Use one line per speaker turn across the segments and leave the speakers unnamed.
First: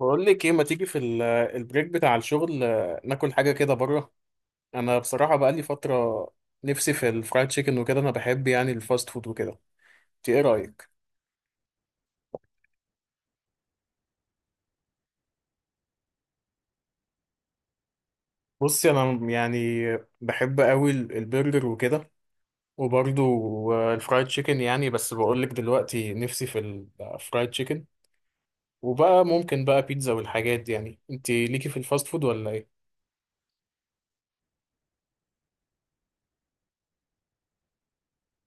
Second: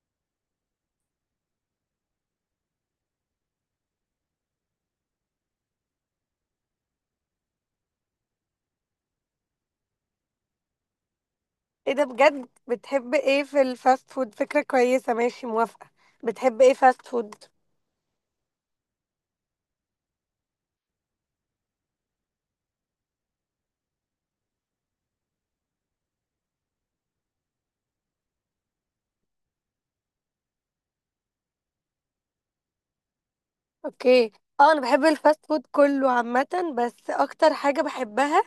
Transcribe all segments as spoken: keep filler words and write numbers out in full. بقول لك ايه، ما تيجي في ال- البريك بتاع الشغل آه، ناكل حاجه كده بره. انا بصراحه بقى لي فتره نفسي في الفرايد تشيكن وكده. انا بحب يعني الفاست فود وكده. انت ايه رايك؟
ايه ده بجد؟ بتحب ايه في الفاست فود؟ فكرة كويسة، ماشي، موافقة. بتحب ايه فاست فود؟
بصي انا يعني بحب قوي ال- البرجر وكده. وبرضو آه، الفرايد تشيكن يعني. بس بقول لك دلوقتي نفسي في الفرايد تشيكن. وبقى ممكن بقى بيتزا والحاجات دي يعني. انت ليكي في الفاست فود ولا ايه؟
اوكي. اه، انا بحب الفاست فود كله عامة، بس اكتر حاجة بحبها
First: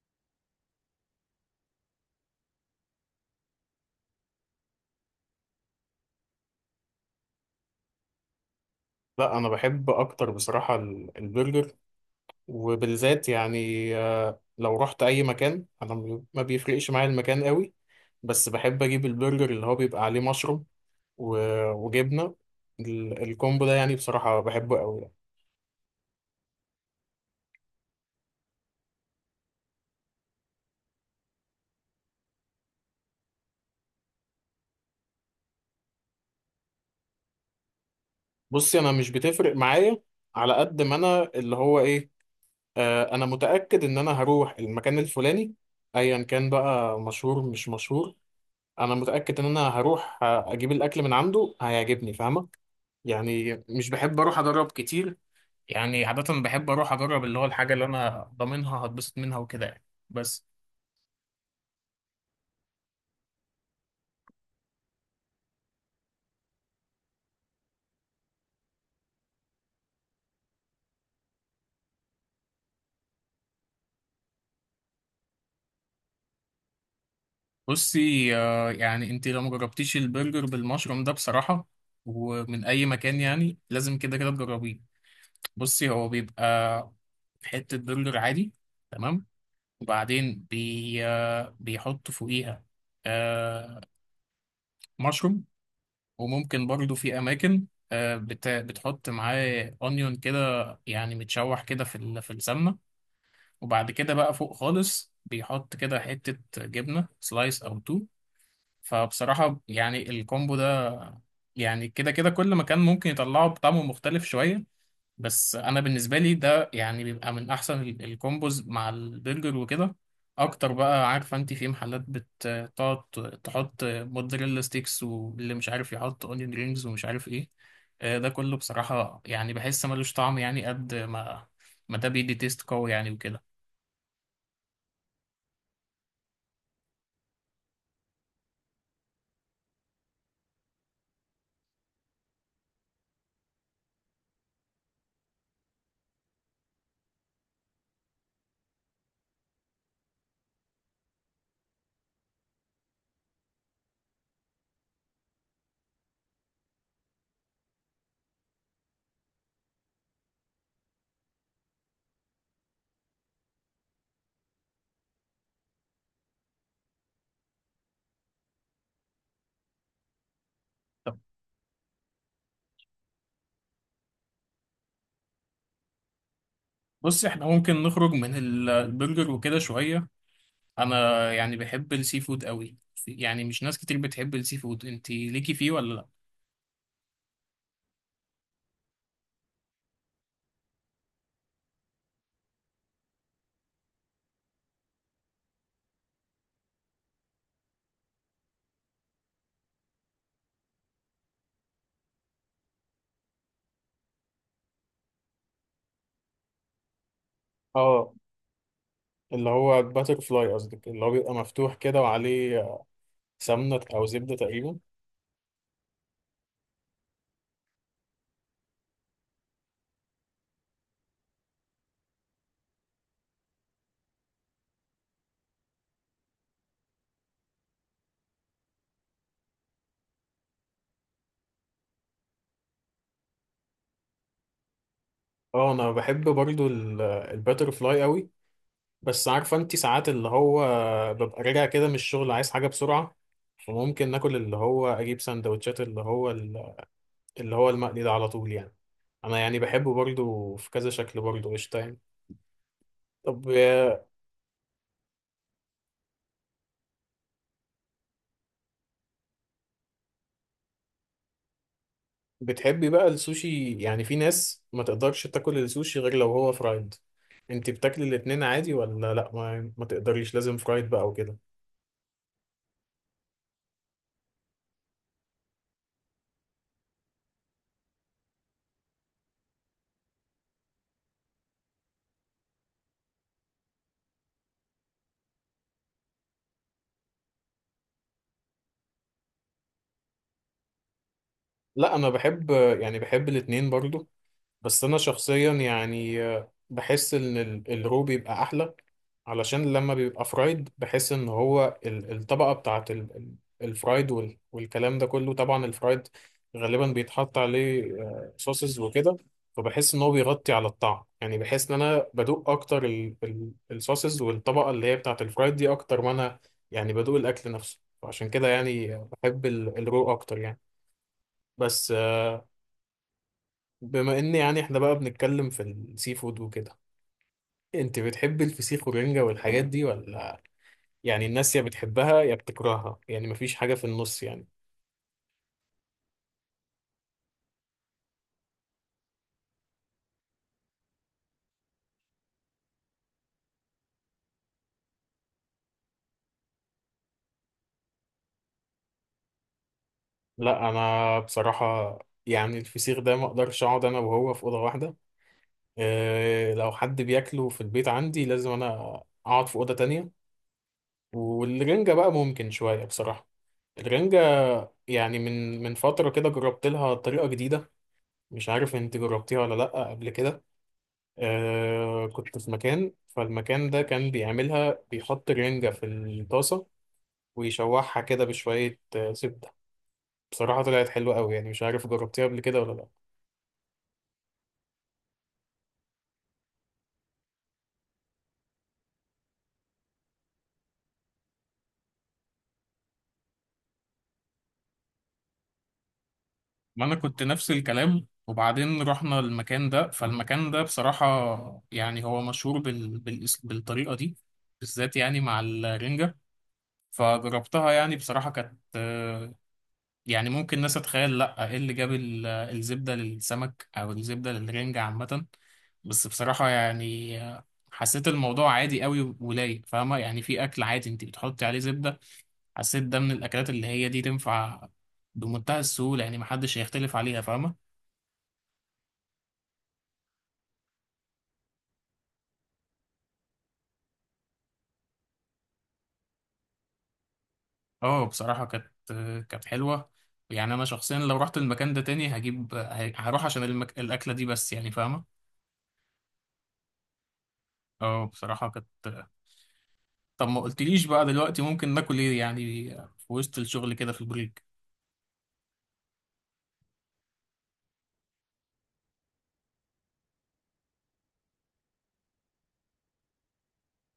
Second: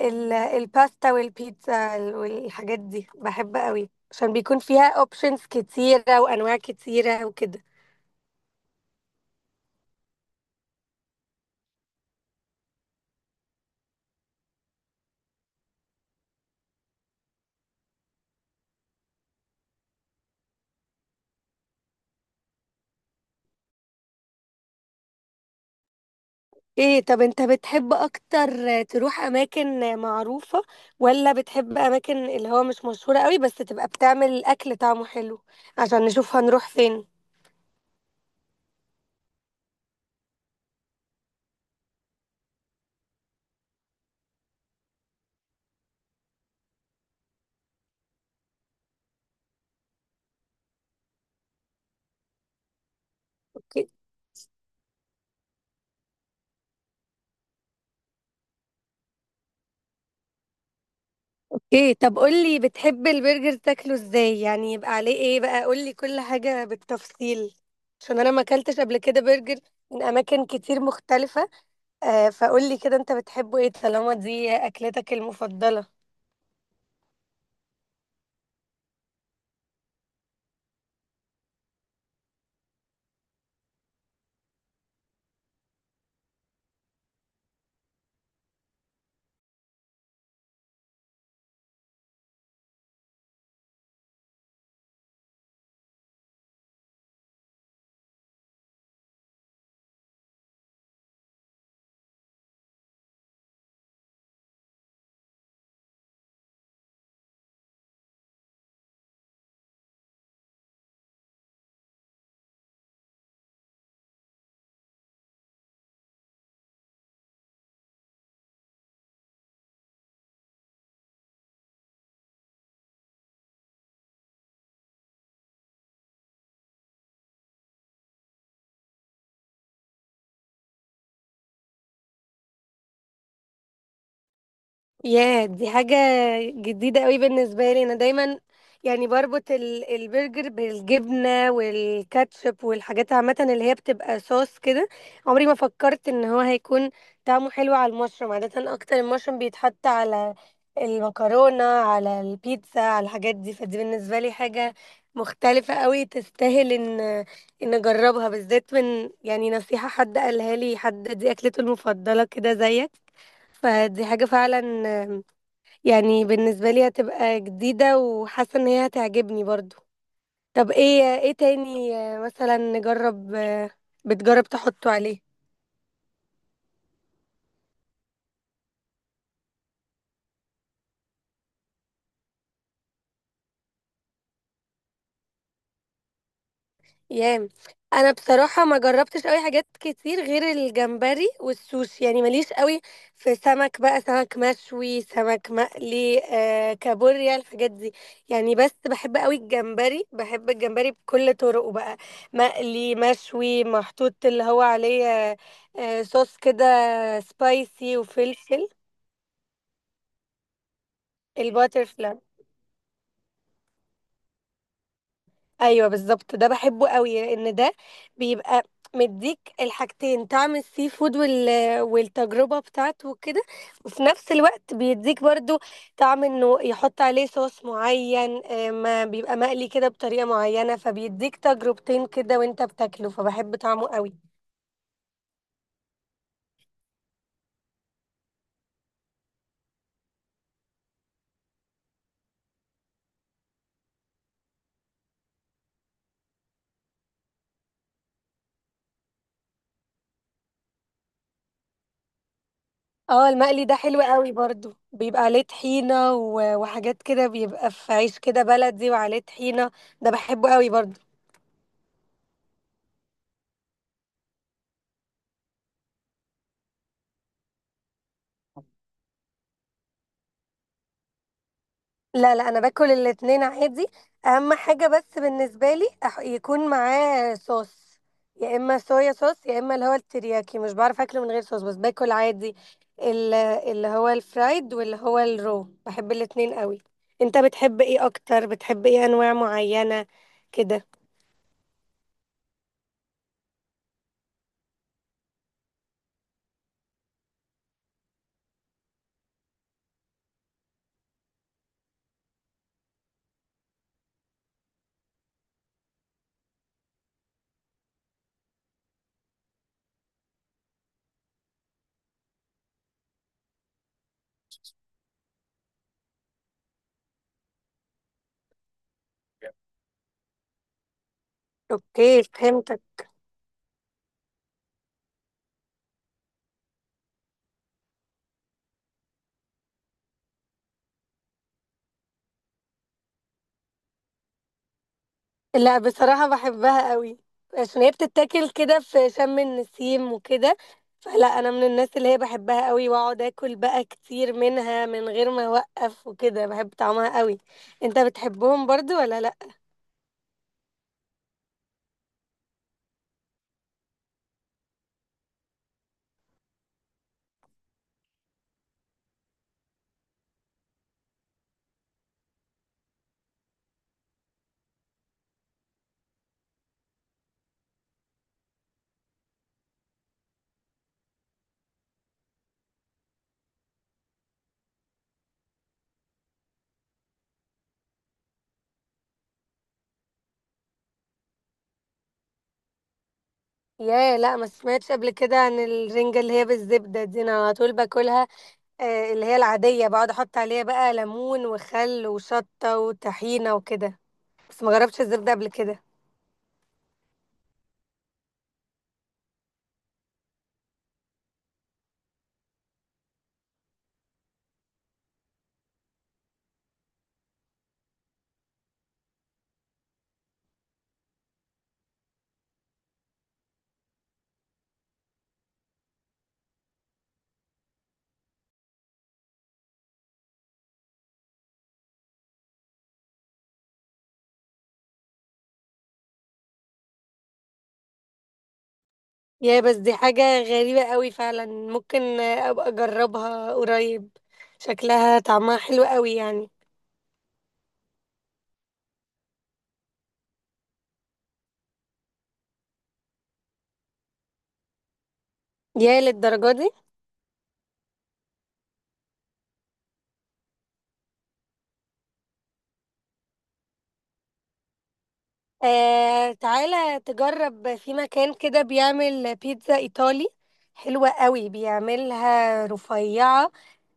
ال- الباستا والبيتزا والحاجات دي، بحب قوي عشان بيكون فيها اوبشنز كتيرة وانواع كتيرة وكده.
لا، انا بحب اكتر بصراحه ال- البرجر. وبالذات يعني آه، لو رحت اي مكان انا م- ما بيفرقش معايا المكان قوي. بس بحب اجيب البرجر اللي هو بيبقى عليه مشروم و- وجبنه. ال- الكومبو ده يعني بصراحه بحبه قوي يعني.
ايه؟ طب انت بتحب اكتر تروح اماكن معروفة، ولا بتحب اماكن اللي هو مش مشهورة قوي بس تبقى بتعمل اكل طعمه حلو؟ عشان نشوف هنروح فين.
بصي انا مش بتفرق معايا، على قد ما انا اللي هو ايه، آه، انا متاكد ان انا هروح المكان الفلاني، ايا كان بقى مشهور مش مشهور. انا متاكد ان انا هروح آه، اجيب الاكل من عنده هيعجبني، فاهمه؟ يعني مش بحب اروح اجرب كتير. يعني عادة بحب أروح أجرب اللي هو الحاجة اللي أنا ضامنها هتبسط منها وكده يعني. بس
ايه؟ طب قولي، بتحب البرجر تاكله ازاي؟ يعني يبقى عليه ايه بقى؟ قولي كل حاجة بالتفصيل عشان انا ما اكلتش قبل كده برجر من اماكن كتير مختلفة. آه، فقولي كده انت بتحبه ايه طالما دي اكلتك المفضلة.
بصي، آه، يعني أنت لو مجربتيش البرجر بالمشروم ده بصراحة، ومن أي مكان، يعني لازم كده كده تجربيه. بصي هو بيبقى حتة برجر عادي، تمام. وبعدين بي آه، بيحط فوقيها آه، مشروم. وممكن برضو في أماكن آه، بت- بتحط معاه أونيون كده، يعني متشوح كده في ال- في السمنة. وبعد كده بقى فوق خالص بيحط كده حتة جبنة سلايس أو تو. فبصراحة يعني الكومبو ده يعني كده كده كل مكان ممكن يطلعه بطعمه مختلف شوية. بس أنا بالنسبة لي ده يعني بيبقى من أحسن ال- الكومبوز مع البرجر وكده أكتر بقى. عارفة أنت في محلات بتقعد تحط موتزاريلا ستيكس، واللي مش عارف يحط أونيون رينجز ومش عارف إيه. آه، ده كله بصراحة يعني بحس ملوش طعم، يعني قد ما ما ده بيدي تيست قوي يعني وكده.
ياه، دي حاجة جديدة قوي بالنسبة لي. أنا دايما يعني بربط ال- البرجر بالجبنة والكاتشب والحاجات عامة اللي هي بتبقى صوص كده. عمري ما فكرت إن هو هيكون طعمه حلو على المشروم. عادة أكتر المشروم بيتحط على المكرونة، على البيتزا، على الحاجات دي، فدي بالنسبة لي حاجة مختلفة قوي، تستاهل إن إن أجربها، بالذات من يعني نصيحة حد قالها لي، حد دي أكلته المفضلة كده زيك. فدي حاجة فعلا يعني بالنسبة لي هتبقى جديدة، وحاسة ان هي هتعجبني برضو. طب ايه ايه تاني؟ آه، مثلا نجرب، آه، بتجرب تحطه عليه؟
بص احنا ممكن نخرج من ال- البرجر وكده شوية. انا يعني بحب السي فود قوي. يعني مش ناس كتير بتحب السي فود. انت ليكي فيه ولا لا؟
يام. انا بصراحه ما جربتش قوي حاجات كتير غير الجمبري والسوشي، يعني ماليش قوي في سمك بقى، سمك مشوي، سمك مقلي، آه كابوريا، الحاجات دي يعني. بس بحب قوي الجمبري، بحب الجمبري بكل طرقه بقى: مقلي، مشوي، محطوط اللي هو عليه آه آه، صوص كده سبايسي
اه،
وفلفل.
اللي هو باتر فلاي قصدك، اللي هو بيبقى مفتوح كده
الباترفلاي.
وعليه سمنة أو زبدة تقريبا.
ايوه بالظبط، ده بحبه قوي لان ده بيبقى مديك الحاجتين: طعم السي فود وال... والتجربه بتاعته وكده. وفي نفس الوقت بيديك برضو طعم انه يحط عليه صوص معين، آه، ما بيبقى مقلي كده بطريقه معينه، فبيديك تجربتين كده وانت بتاكله، فبحب طعمه قوي.
اه، أنا بحب برضو الباتر فلاي قوي. بس عارفة انتي ساعات اللي هو ببقى راجع كده من الشغل عايز حاجة بسرعة. فممكن ناكل اللي هو أجيب سندوتشات اللي هو اللي هو المقلي ده على طول يعني. أنا يعني بحبه برضو في كذا شكل برضو قشطة يعني.
اه،
طب
المقلي ده حلو
آه،
قوي برضو، بيبقى عليه طحينه و... وحاجات كده، بيبقى في عيش كده بلدي وعليه طحينه. ده بحبه قوي برضو.
بتحبي بقى السوشي؟ يعني في ناس ما تقدرش تاكل السوشي غير لو هو فرايد. انت بتاكلي الاتنين عادي ولا لا؟ ما, ما تقدريش لازم فرايد بقى وكده؟
لا لا، انا باكل الاتنين عادي. اهم حاجه بس بالنسبه لي أح- يكون معاه صوص، يا اما صويا صوص، يا اما اللي هو الترياكي، مش بعرف اكله من غير صوص، بس باكل عادي. ال- اللي هو الفرايد، واللي هو الرو، بحب الاتنين قوي. انت بتحب ايه اكتر؟ بتحب ايه؟ انواع معينه كده؟
لا، انا بحب يعني بحب الاتنين برضو. بس انا شخصيا يعني آه، بحس ان ال- الرو بيبقى احلى. علشان لما بيبقى فرايد بحس ان هو ال- الطبقه بتاعت ال- ال- الفرايد وال- والكلام ده كله. طبعا الفرايد غالبا بيتحط عليه صوصز وكده. فبحس ان هو بيغطي على الطعم. يعني بحس ان انا بدوق اكتر ال- ال- الصوصز والطبقه اللي هي بتاعت الفرايد دي اكتر ما انا يعني بدوق الاكل نفسه. فعشان كده يعني بحب ال- الرو اكتر يعني. بس
اوكي،
آه،
فهمتك.
بما ان يعني احنا بقى بنتكلم في السي فود وكده، انت بتحب الفسيخ والرنجة والحاجات دي ولا؟ يعني الناس يا بتحبها يا بتكرهها، يعني مفيش حاجة في النص يعني.
لا بصراحة بحبها قوي عشان هي بتتاكل كده في شم النسيم وكده، فلا، انا من الناس اللي هي بحبها قوي، واقعد اكل بقى كتير منها من غير ما اوقف وكده، بحب طعمها قوي. انت بتحبهم برضو ولا لا؟
لا، انا بصراحة يعني الفسيخ ده ما اقدرش اقعد انا وهو في أوضة واحدة. اه لو حد بياكله في البيت عندي لازم انا اقعد في أوضة تانية. والرنجة بقى ممكن شوية بصراحة. الرنجة يعني من من فترة كده جربت لها طريقة جديدة. مش عارف انت جربتيها ولا لا قبل كده. آه كنت في مكان، فالمكان ده كان بيعملها بيحط رنجة في الطاسة ويشوحها كده بشوية آه، زبدة. بصراحة طلعت حلوة قوي. يعني مش عارف جربتيها قبل كده ولا لا.
يا لا، ما سمعتش قبل كده عن الرنجة اللي هي بالزبدة دي. انا على طول باكلها آه، اللي هي العادية، بقعد احط عليها بقى ليمون وخل وشطة وطحينة وكده، بس ما جربتش الزبدة قبل كده.
ما انا كنت نفس الكلام، وبعدين رحنا المكان ده، فالمكان ده بصراحة يعني هو مشهور بال... بال... بالطريقة دي بالذات يعني مع الرنجة. فجربتها، يعني بصراحة كانت آه، يعني ممكن الناس تتخيل، لا ايه اللي جاب ال- الزبدة للسمك او الزبدة للرنجة عامة. بس بصراحة يعني آه، حسيت الموضوع عادي قوي ولايق، فاهمة؟ يعني في اكل عادي انت بتحطي عليه زبدة. حسيت ده من الاكلات اللي هي دي تنفع بمنتهى السهوله، يعني محدش هيختلف عليها، فاهمه؟
يا، بس دي حاجة غريبة قوي فعلا. ممكن ابقى اجربها قريب، شكلها طعمها حلو قوي يعني.
اه بصراحه كانت كانت حلوه. يعني انا شخصيا لو رحت المكان ده تاني هجيب، هروح عشان المك... الاكله دي بس يعني فاهمه.
يا، للدرجة دي؟
اه بصراحه كانت. طب ما قلتليش بقى دلوقتي ممكن ناكل ايه يعني في وسط الشغل كده في البريك؟
آه، تعالى تجرب في مكان كده بيعمل بيتزا ايطالي حلوة قوي، بيعملها رفيعة،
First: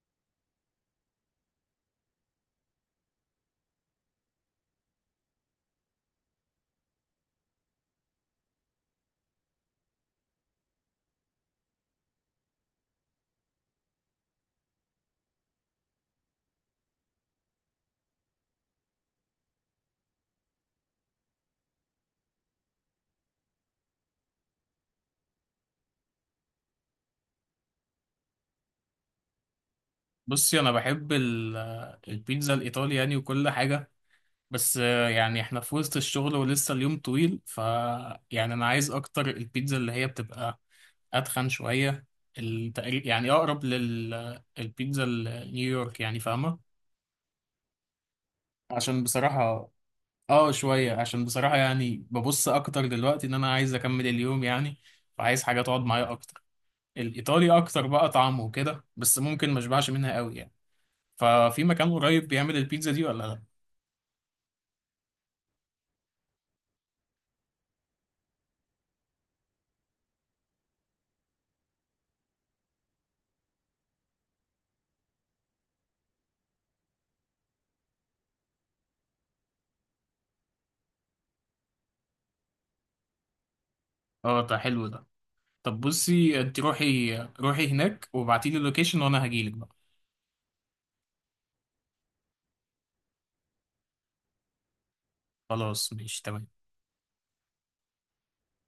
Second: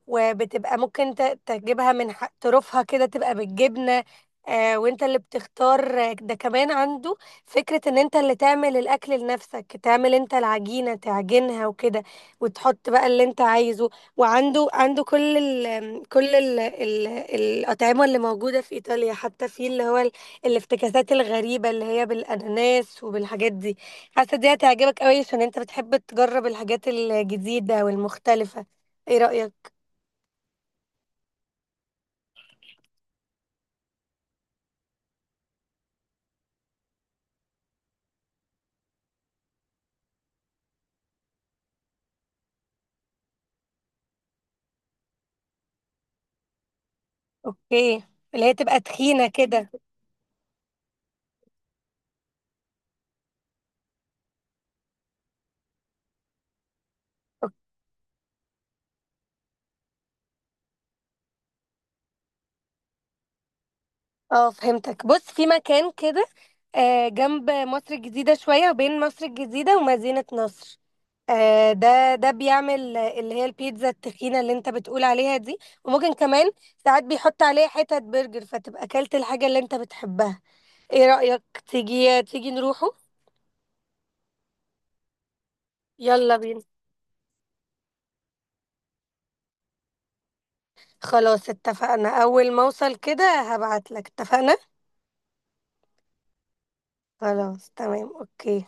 وبتبقى ممكن ت- تجيبها من ح- طرفها كده، تبقى بالجبنة. آه، وانت اللي بتختار. آه، ده كمان عنده فكرة ان انت اللي تعمل الاكل لنفسك، تعمل انت العجينة، تعجنها وكده، وتحط بقى اللي انت عايزه. وعنده عنده كل ال كل ال ال الاطعمة اللي موجودة في ايطاليا، حتى في اللي هو ال- الافتكاسات الغريبة اللي هي بالاناناس وبالحاجات دي. حاسة دي هتعجبك قوي عشان انت بتحب تجرب الحاجات الجديدة والمختلفة. ايه رأيك؟
بصي انا بحب ال... البيتزا الايطالي يعني وكل حاجه. بس آه، يعني احنا في وسط الشغل ولسه اليوم طويل. ف يعني انا عايز اكتر البيتزا اللي هي بتبقى اتخن شويه. التقريب يعني اقرب للبيتزا النيويورك يعني، فاهمه؟
اوكي. اللي هي تبقى
عشان
تخينة كده.
بصراحه اه شويه، عشان بصراحه يعني ببص اكتر دلوقتي ان انا عايز اكمل اليوم يعني. فعايز حاجه تقعد معايا اكتر. الايطالي اكتر بقى طعمه وكده، بس ممكن ما اشبعش منها قوي يعني. ففي مكان قريب بيعمل البيتزا دي ولا لا؟
اه، فهمتك. بص، في مكان كده آه، جنب مصر الجديدة شوية، وبين مصر الجديدة ومدينة نصر. آه، ده ده بيعمل، آه، اللي هي البيتزا التخينة اللي انت بتقول عليها دي، وممكن كمان ساعات بيحط عليها حتت برجر، فتبقى اكلت الحاجة اللي انت بتحبها. ايه رأيك؟ تيجي تيجي نروحه؟
اه ده حلو ده. طب
يلا
بصي انت
بينا.
روحي روحي هناك وابعتيلي اللوكيشن وانا هجيلك بقى.
خلاص اتفقنا، اول ما اوصل كده هبعتلك، اتفقنا؟
خلاص ماشي تمام.
خلاص تمام، اوكي.